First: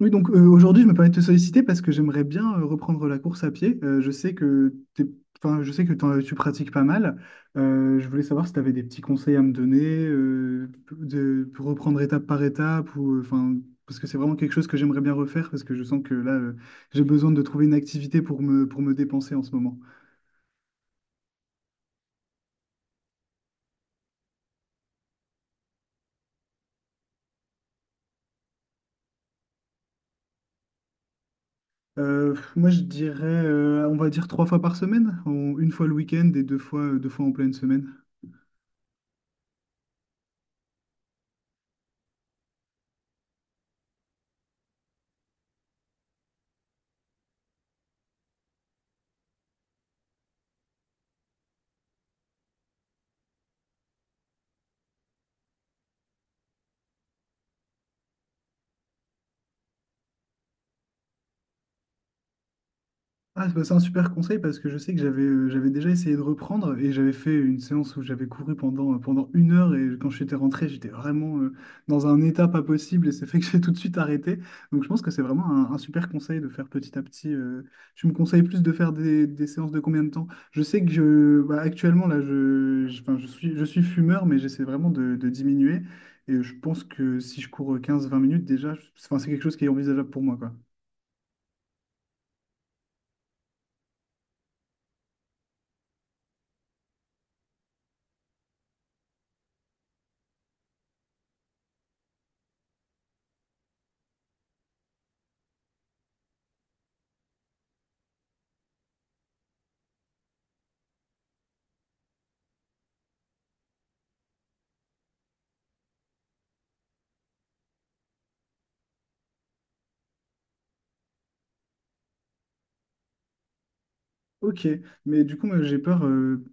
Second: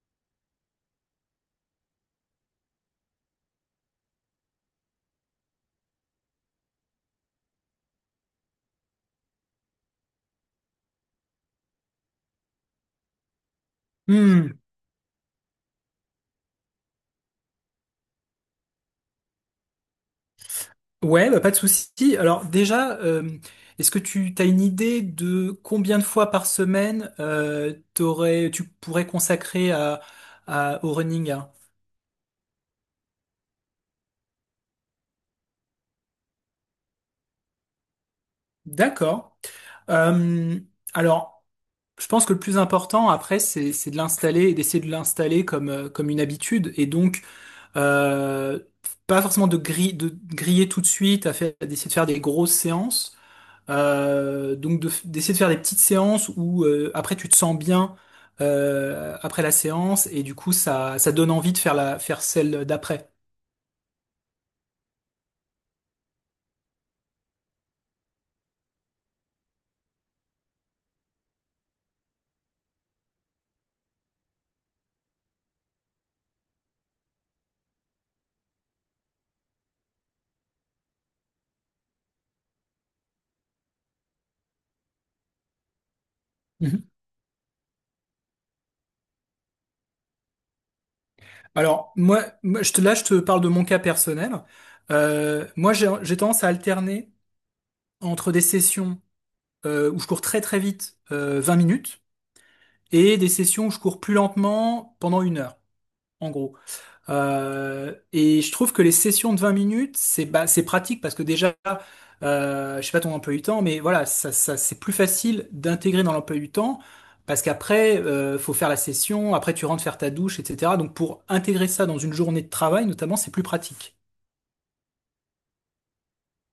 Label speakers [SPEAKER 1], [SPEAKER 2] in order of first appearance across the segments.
[SPEAKER 1] Oui, donc aujourd'hui, je me permets de te solliciter parce que j'aimerais bien reprendre la course à pied. Je sais que enfin, je sais que tu pratiques pas mal. Je voulais savoir si tu avais des petits conseils à me donner pour reprendre étape par étape ou enfin parce que c'est vraiment quelque
[SPEAKER 2] Hmm.
[SPEAKER 1] chose que j'aimerais bien refaire parce que je sens que là j'ai besoin de trouver une activité pour me dépenser en ce moment.
[SPEAKER 2] Ouais, bah, pas de souci. Alors déjà, est-ce que tu as une idée de combien de fois par semaine tu pourrais consacrer au running, hein?
[SPEAKER 1] Moi, je dirais on va dire trois fois par semaine, une fois le week-end et deux fois en pleine semaine.
[SPEAKER 2] D'accord. Euh, alors, je pense que le plus important après, c'est de l'installer et d'essayer de l'installer comme, comme une habitude. Et donc, euh, pas forcément de griller tout de suite, d'essayer de faire des grosses séances. Donc de d'essayer de faire des petites séances où après tu te sens bien après la séance, et du coup ça donne envie de faire la faire celle d'après.
[SPEAKER 1] Ah, bah, c'est un super conseil parce que je sais que j'avais déjà essayé de reprendre et j'avais fait une séance où j'avais couru pendant 1 heure et quand j'étais rentré, j'étais vraiment dans un état pas possible et c'est fait que j'ai tout de suite arrêté. Donc je pense que c'est vraiment un super conseil de faire petit à petit. Tu me conseilles plus de faire des séances de combien de temps? Je sais que bah, actuellement, là, enfin, je suis fumeur, mais j'essaie vraiment de diminuer et je pense
[SPEAKER 2] Mhm.
[SPEAKER 1] que si je cours 15-20 minutes déjà, enfin, c'est quelque chose qui est envisageable pour moi.
[SPEAKER 2] Alors moi, je te là je te parle de mon cas personnel. Moi j'ai tendance à alterner entre des sessions où je cours très très vite, 20 minutes, et des sessions où je cours plus lentement pendant une heure, en gros. Et je trouve que les sessions de 20 minutes, c'est bah, c'est pratique parce que déjà, je sais pas ton emploi du temps, mais voilà, c'est plus facile d'intégrer dans l'emploi du temps parce qu'après, faut faire la session, après tu rentres faire ta douche, etc. Donc pour intégrer ça dans une journée de travail, notamment, c'est plus pratique.
[SPEAKER 1] Ok, mais du coup, moi, j'ai peur,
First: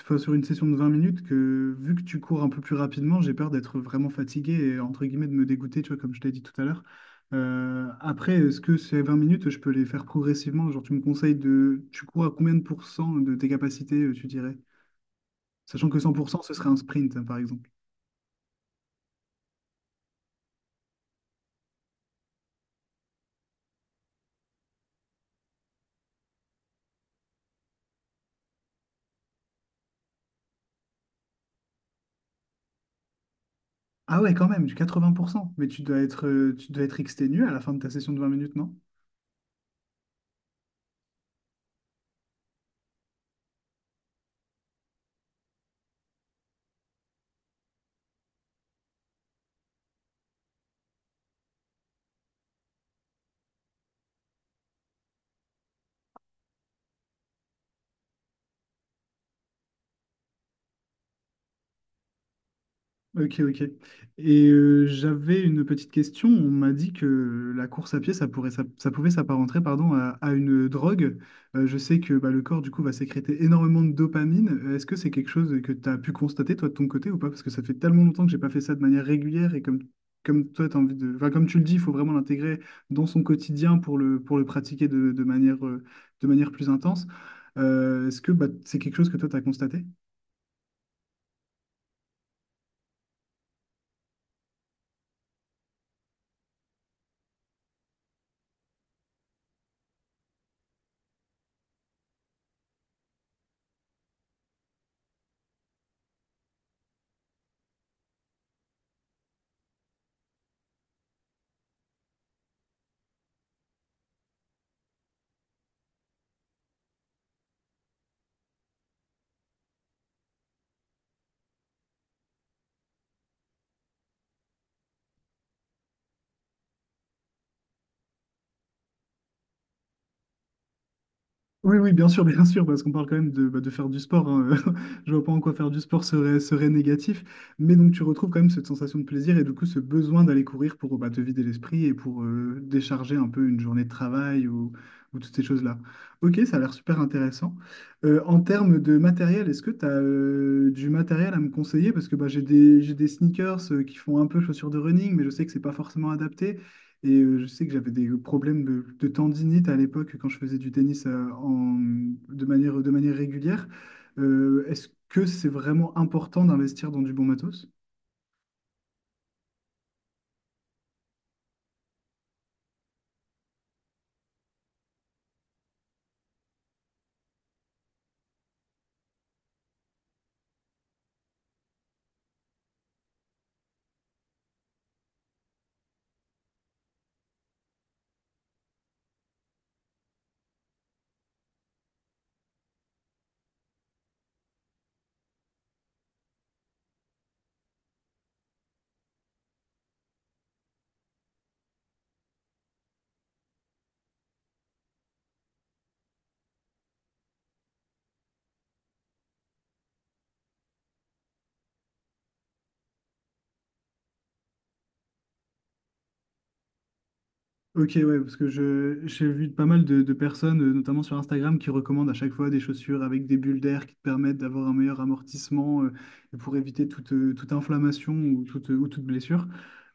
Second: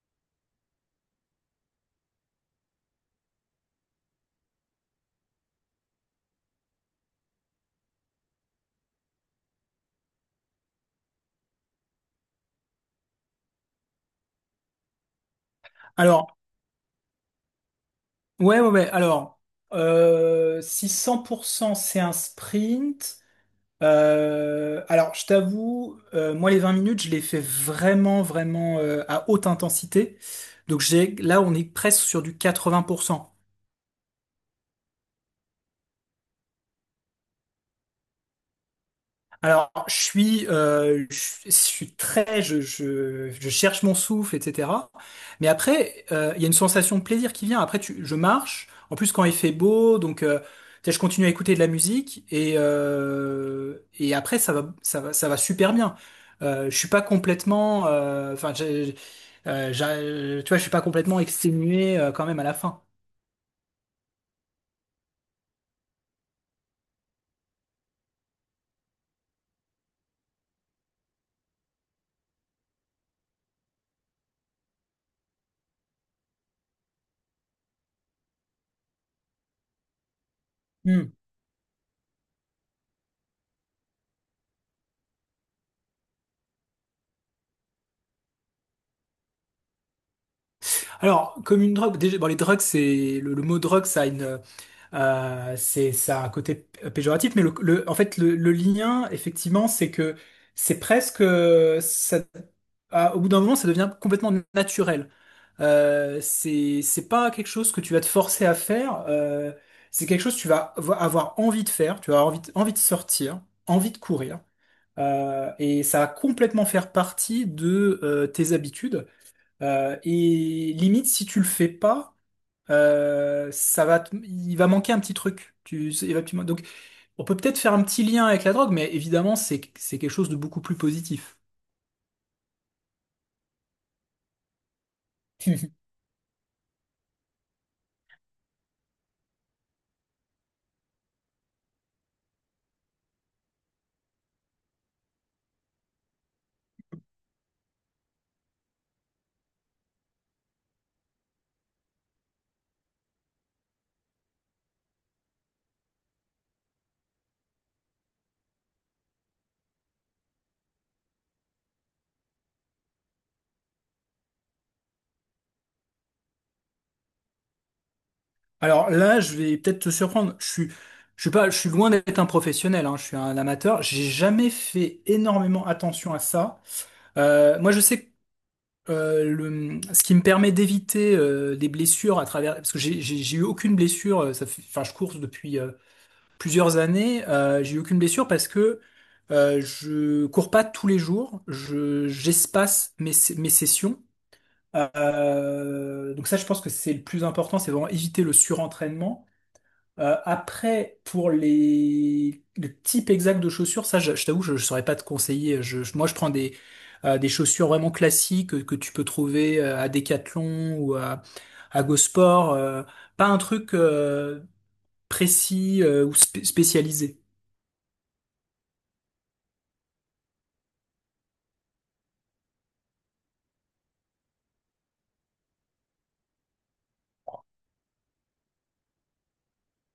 [SPEAKER 1] enfin, sur une session de 20 minutes, que vu que tu cours un peu plus rapidement, j'ai peur d'être vraiment fatigué et entre guillemets de me dégoûter, tu vois, comme je t'ai dit tout à l'heure. Après, est-ce que ces 20 minutes, je peux les faire progressivement? Genre, tu me conseilles de... Tu cours à combien de pourcents de tes capacités, tu dirais? Sachant que
[SPEAKER 2] Alors,
[SPEAKER 1] 100%, ce serait un sprint, hein, par exemple.
[SPEAKER 2] ouais. Alors, si 100% c'est un sprint. Alors, je t'avoue, moi, les 20 minutes, je les fais vraiment à haute intensité. Donc, là, on est presque sur du 80%.
[SPEAKER 1] Ah ouais, quand même, du 80%. Mais tu dois être exténué à la fin de ta session de 20 minutes, non?
[SPEAKER 2] Alors, je suis très, je cherche mon souffle, etc. Mais après, il y a une sensation de plaisir qui vient. Après, je marche. En plus, quand il fait beau, donc, tu sais, je continue à écouter de la musique et après, ça va super bien. Je suis pas complètement, enfin, tu vois, je suis pas complètement exténué quand même à la fin.
[SPEAKER 1] Ok, ok. Et j'avais une petite question. On m'a dit que la course à pied, ça pouvait s'apparenter, pardon, à une drogue. Je sais que bah, le corps, du coup, va sécréter énormément de dopamine. Est-ce que c'est quelque chose que tu as pu constater, toi, de ton côté, ou pas? Parce que ça fait tellement longtemps que j'ai pas fait ça de manière régulière et comme toi, t'as envie
[SPEAKER 2] Hmm.
[SPEAKER 1] de... Enfin, comme tu le dis, il faut vraiment l'intégrer dans son quotidien pour le pratiquer de manière plus intense. Est-ce que bah, c'est quelque chose que toi, tu as constaté?
[SPEAKER 2] Alors, comme une drogue, déjà, bon, les drogues, le mot drogue, ça a une... C'est ça a un côté péjoratif, mais en fait le lien, effectivement, c'est que c'est presque au bout d'un moment, ça devient complètement naturel. C'est pas quelque chose que tu vas te forcer à faire. C'est quelque chose que tu vas avoir envie de faire. Tu vas avoir envie de sortir, envie de courir. Et ça va complètement faire partie de tes habitudes. Et limite, si tu le fais pas, ça va, il va manquer un petit truc. Tu, il va- tu- Donc, on peut peut-être faire un petit lien avec la drogue, mais évidemment, c'est quelque chose de beaucoup plus positif.
[SPEAKER 1] Oui, oui, bien sûr, parce qu'on parle quand même bah, de faire du sport, hein. Je vois pas en quoi faire du sport serait négatif. Mais donc, tu retrouves quand même cette sensation de plaisir et du coup, ce besoin d'aller courir pour bah, te vider l'esprit et pour décharger un peu une journée de travail ou toutes ces choses-là. Ok, ça a l'air super intéressant. En termes de matériel, est-ce que tu as du matériel à me conseiller? Parce que bah, j'ai des sneakers qui font un peu chaussures de running, mais je sais que c'est pas forcément adapté. Et je sais que j'avais des problèmes de tendinite à l'époque quand je faisais du tennis de manière régulière. Est-ce que c'est vraiment important d'investir dans du bon matos?
[SPEAKER 2] Alors là, je vais peut-être te surprendre. Je suis pas, je suis loin d'être un professionnel, hein. Je suis un amateur. J'ai jamais fait énormément attention à ça. Moi, je sais que ce qui me permet d'éviter des blessures à travers, parce que j'ai eu aucune blessure. Ça fait, enfin, je cours depuis plusieurs années, j'ai eu aucune blessure parce que je cours pas tous les jours, je j'espace mes sessions. Donc ça, je pense que c'est le plus important, c'est vraiment éviter le surentraînement. Après, pour les le type exact de chaussures, ça, je t'avoue, je saurais pas te conseiller. Moi, je prends des chaussures vraiment classiques que tu peux trouver à Decathlon ou à Go Sport. Pas un truc précis spécialisé.
[SPEAKER 1] Ok, ouais, parce que j'ai vu pas mal de personnes, notamment sur Instagram, qui recommandent à chaque fois des chaussures avec des bulles d'air qui te permettent d'avoir un meilleur amortissement et pour éviter toute inflammation ou toute blessure.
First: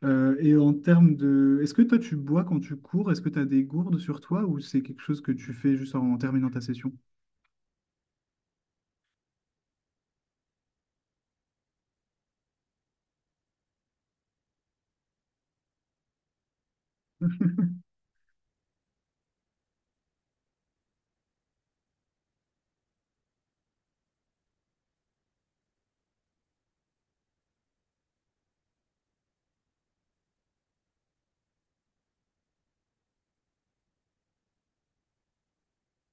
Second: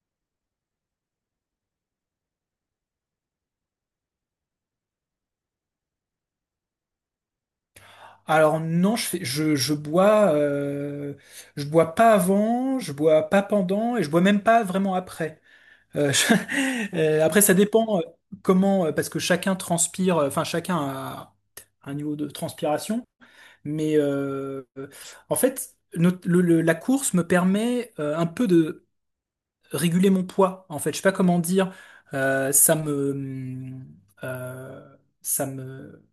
[SPEAKER 1] Et en termes de... Est-ce que toi, tu bois quand tu cours? Est-ce que tu as des gourdes sur toi ou c'est quelque chose que tu fais juste en terminant ta session?
[SPEAKER 2] Alors non, je bois pas avant, je bois pas pendant et je bois même pas vraiment après. Après, ça dépend comment, parce que chacun transpire, enfin chacun a un niveau de transpiration, mais en fait, la course me permet un peu de réguler mon poids, en fait. Je sais pas comment dire. Euh, ça me, ça me,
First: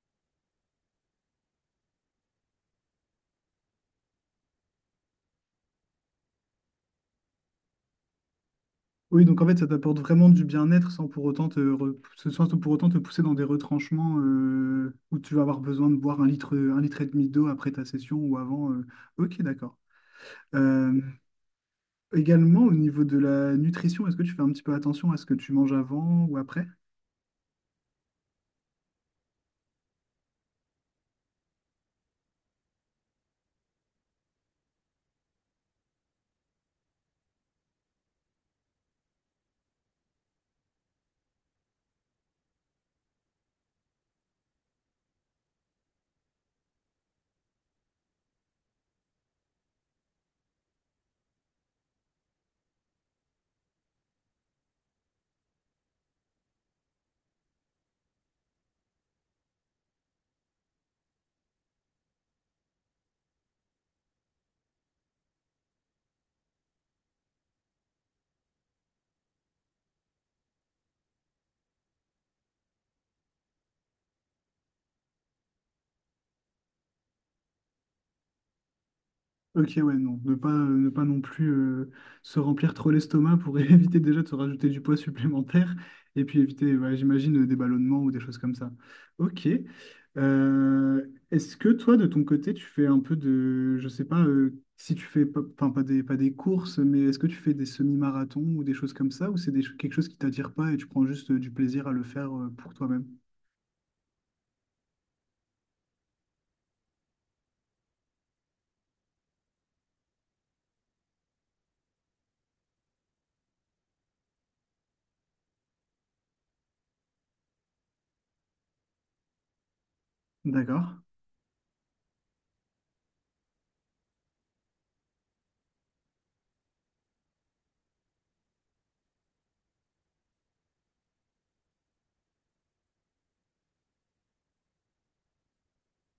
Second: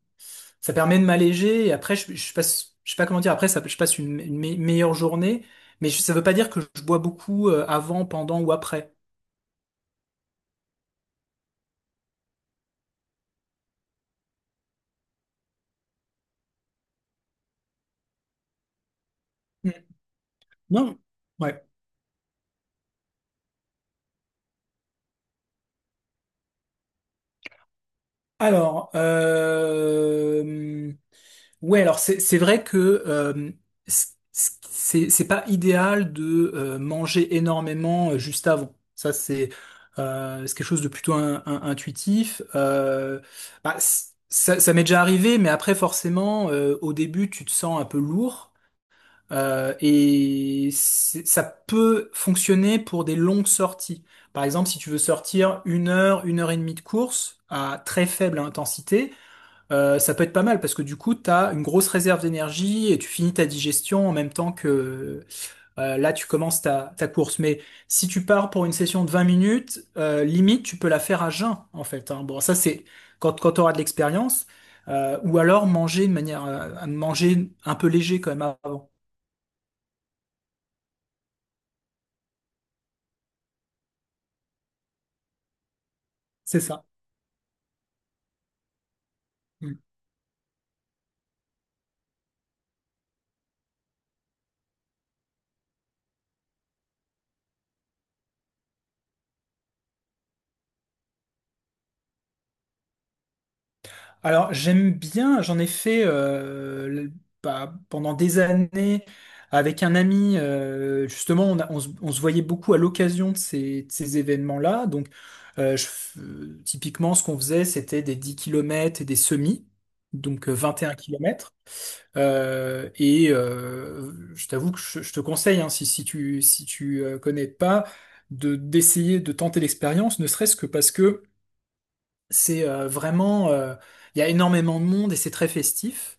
[SPEAKER 2] ça permet de m'alléger. Et après, je passe, je sais pas comment dire. Après, ça, je passe une meilleure journée. Mais ça veut pas dire que je bois beaucoup avant, pendant ou après.
[SPEAKER 1] Oui, donc en fait, ça t'apporte vraiment du bien-être sans pour autant te, re- ce- sans pour autant te pousser dans des retranchements où tu vas avoir besoin de boire 1 litre, un litre et demi d'eau après ta session ou avant. Ok,
[SPEAKER 2] Mm.
[SPEAKER 1] d'accord.
[SPEAKER 2] Non.
[SPEAKER 1] Euh,
[SPEAKER 2] Ouais.
[SPEAKER 1] Également, au niveau de la nutrition, est-ce que tu fais un petit peu attention à ce que tu manges avant ou après?
[SPEAKER 2] Alors, ouais, alors c'est vrai que euh, c- c'est pas idéal de manger énormément juste avant. Ça c'est quelque chose de plutôt intuitif. Bah, ça m'est déjà arrivé, mais après forcément au début tu te sens un peu lourd, et ça peut fonctionner pour des longues sorties. Par exemple, si tu veux sortir une heure et demie de course à très faible intensité. Ça peut être pas mal parce que du coup, tu as une grosse réserve d'énergie et tu finis ta digestion en même temps que là, tu commences ta course. Mais si tu pars pour une session de 20 minutes, limite, tu peux la faire à jeun, en fait, hein. Bon, ça, c'est quand tu auras de l'expérience. Ou alors manger de manière, à manger un peu léger quand même avant.
[SPEAKER 1] Ok, ouais, non. Ne pas non plus se remplir trop l'estomac pour éviter déjà de se rajouter du poids supplémentaire et puis
[SPEAKER 2] C'est
[SPEAKER 1] éviter,
[SPEAKER 2] ça.
[SPEAKER 1] ouais, j'imagine, des ballonnements ou des choses comme ça. Ok.
[SPEAKER 2] Mm.
[SPEAKER 1] Euh, Est-ce que toi, de ton côté, tu fais un peu de, je sais pas, si tu fais, enfin, pas des courses, mais est-ce que tu fais des semi-marathons ou des choses comme ça ou quelque chose qui t'attire pas et tu prends juste du plaisir à le faire pour toi-même?
[SPEAKER 2] Alors, j'aime bien, j'en ai fait bah, pendant des années avec un ami. Justement, on se voyait beaucoup à l'occasion de ces événements-là. Donc, typiquement, ce qu'on faisait, c'était des 10 kilomètres et des semis, donc 21
[SPEAKER 1] D'accord.
[SPEAKER 2] km. Je t'avoue que je te conseille, hein, si tu connais pas, de d'essayer de tenter l'expérience, ne serait-ce que parce que c'est il y a énormément de monde et c'est très festif.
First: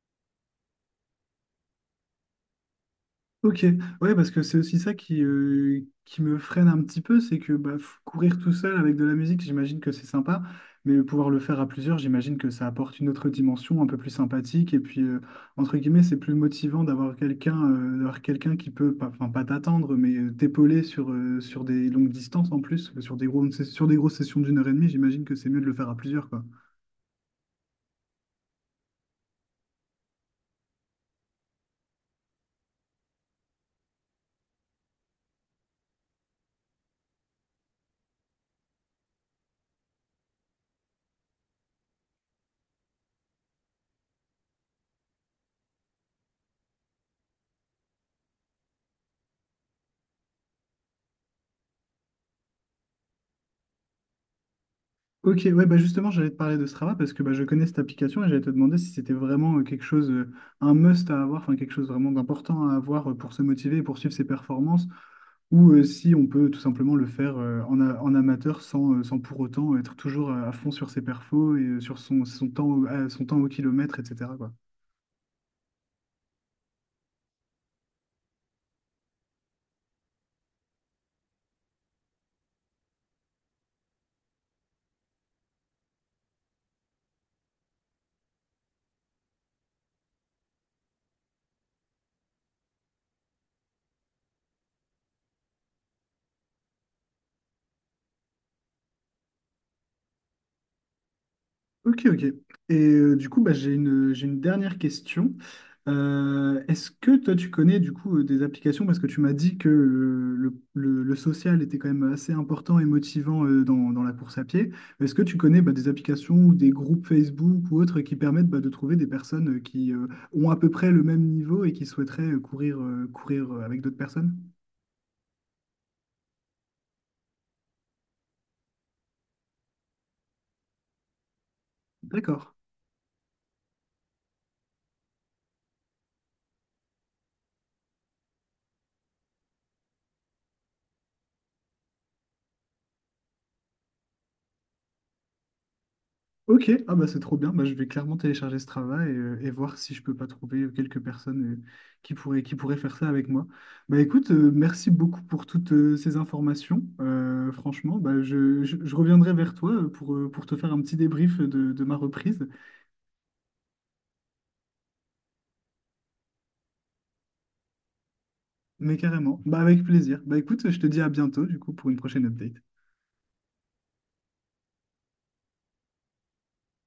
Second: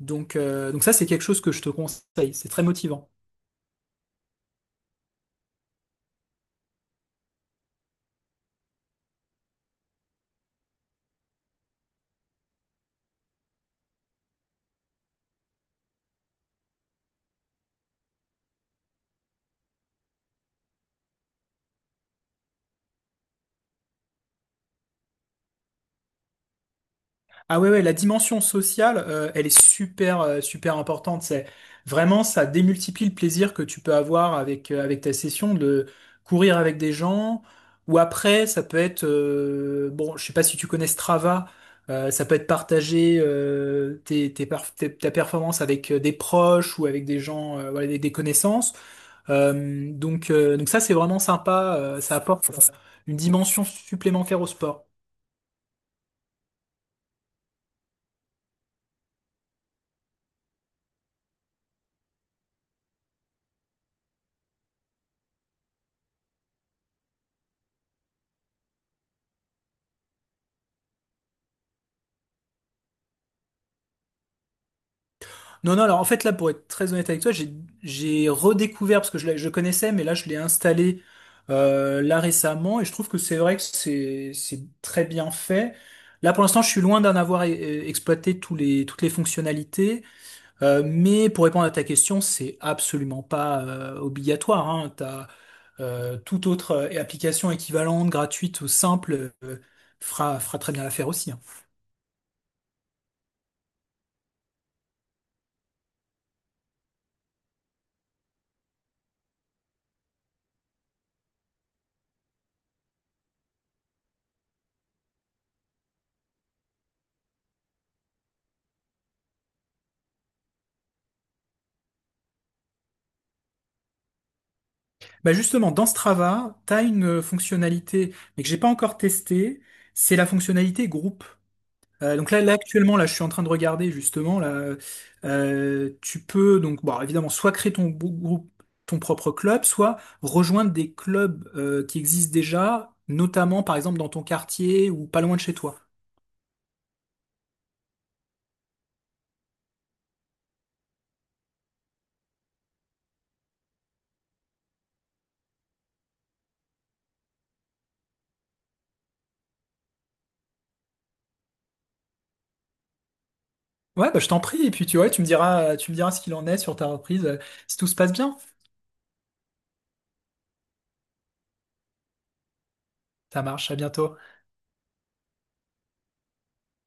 [SPEAKER 2] Donc, ça, c'est quelque chose que je te conseille. C'est très motivant.
[SPEAKER 1] Ok, ouais, parce que c'est aussi ça qui me freine un petit peu, c'est que bah, courir tout seul avec de la musique, j'imagine que c'est sympa, mais pouvoir le faire à plusieurs, j'imagine que ça apporte une autre dimension un peu plus sympathique, et puis, entre guillemets, c'est plus motivant d'avoir quelqu'un qui peut, pas, enfin, pas t'attendre, mais t'épauler sur des longues distances en plus, sur des grosses sessions d'1 h 30, j'imagine que c'est mieux de le faire à plusieurs, quoi.
[SPEAKER 2] Ah la dimension sociale, elle est super importante. C'est vraiment, ça démultiplie le plaisir que tu peux avoir avec, avec ta session de courir avec des gens. Ou après, ça peut être, bon, je sais pas si tu connais Strava, ça peut être partager ta performance avec des proches ou avec des gens, voilà, des connaissances. Ça, c'est vraiment sympa. Ça apporte une dimension supplémentaire au sport.
[SPEAKER 1] Ok, ouais, bah justement, j'allais te parler de Strava parce que bah, je connais cette application et j'allais te demander si c'était vraiment un must à avoir, enfin quelque chose vraiment d'important à avoir pour se motiver et poursuivre ses performances, ou si on peut tout simplement le faire en amateur sans pour autant être toujours à fond sur ses perfos et sur son temps, son temps au kilomètre, etc. quoi.
[SPEAKER 2] Non, non, alors en fait, là, pour être très honnête avec toi, j'ai redécouvert, parce que je connaissais, mais là, je l'ai installé là récemment, et je trouve que c'est vrai que c'est très bien fait. Là, pour l'instant, je suis loin d'en avoir exploité toutes les fonctionnalités, mais pour répondre à ta question, c'est absolument pas obligatoire, hein. T'as, toute autre application équivalente, gratuite ou simple, fera très bien l'affaire aussi, hein.
[SPEAKER 1] Ok, ok. Et du coup, bah, j'ai une dernière question. Est-ce que toi, tu connais du coup des applications, parce que tu m'as dit que le social était quand même assez important et motivant dans la course à pied. Est-ce que tu connais bah, des applications ou des groupes Facebook ou autres qui permettent bah, de trouver des personnes qui ont à peu près le même niveau et qui souhaiteraient courir avec d'autres personnes?
[SPEAKER 2] Bah justement, dans Strava, tu as une fonctionnalité, mais que j'ai pas encore testée, c'est la fonctionnalité groupe. Donc
[SPEAKER 1] D'accord.
[SPEAKER 2] là actuellement, là je suis en train de regarder justement là, tu peux donc bon évidemment soit créer groupe, ton propre club, soit rejoindre des clubs qui existent déjà, notamment par exemple dans ton quartier ou pas loin de chez toi.
[SPEAKER 1] Ok, ah bah c'est trop bien. Bah, je vais clairement télécharger ce travail et voir si je peux pas trouver quelques personnes qui pourraient faire ça avec moi. Bah écoute, merci beaucoup pour toutes ces informations. Franchement, bah, je reviendrai vers toi pour te faire un petit débrief de ma reprise.
[SPEAKER 2] Ouais, bah je t'en prie, et puis tu vois, tu me diras ce qu'il en est sur ta reprise, si tout se passe bien.
[SPEAKER 1] Mais carrément, bah avec plaisir. Bah écoute, je te dis à bientôt du coup pour une prochaine update.
[SPEAKER 2] Ça marche, à bientôt.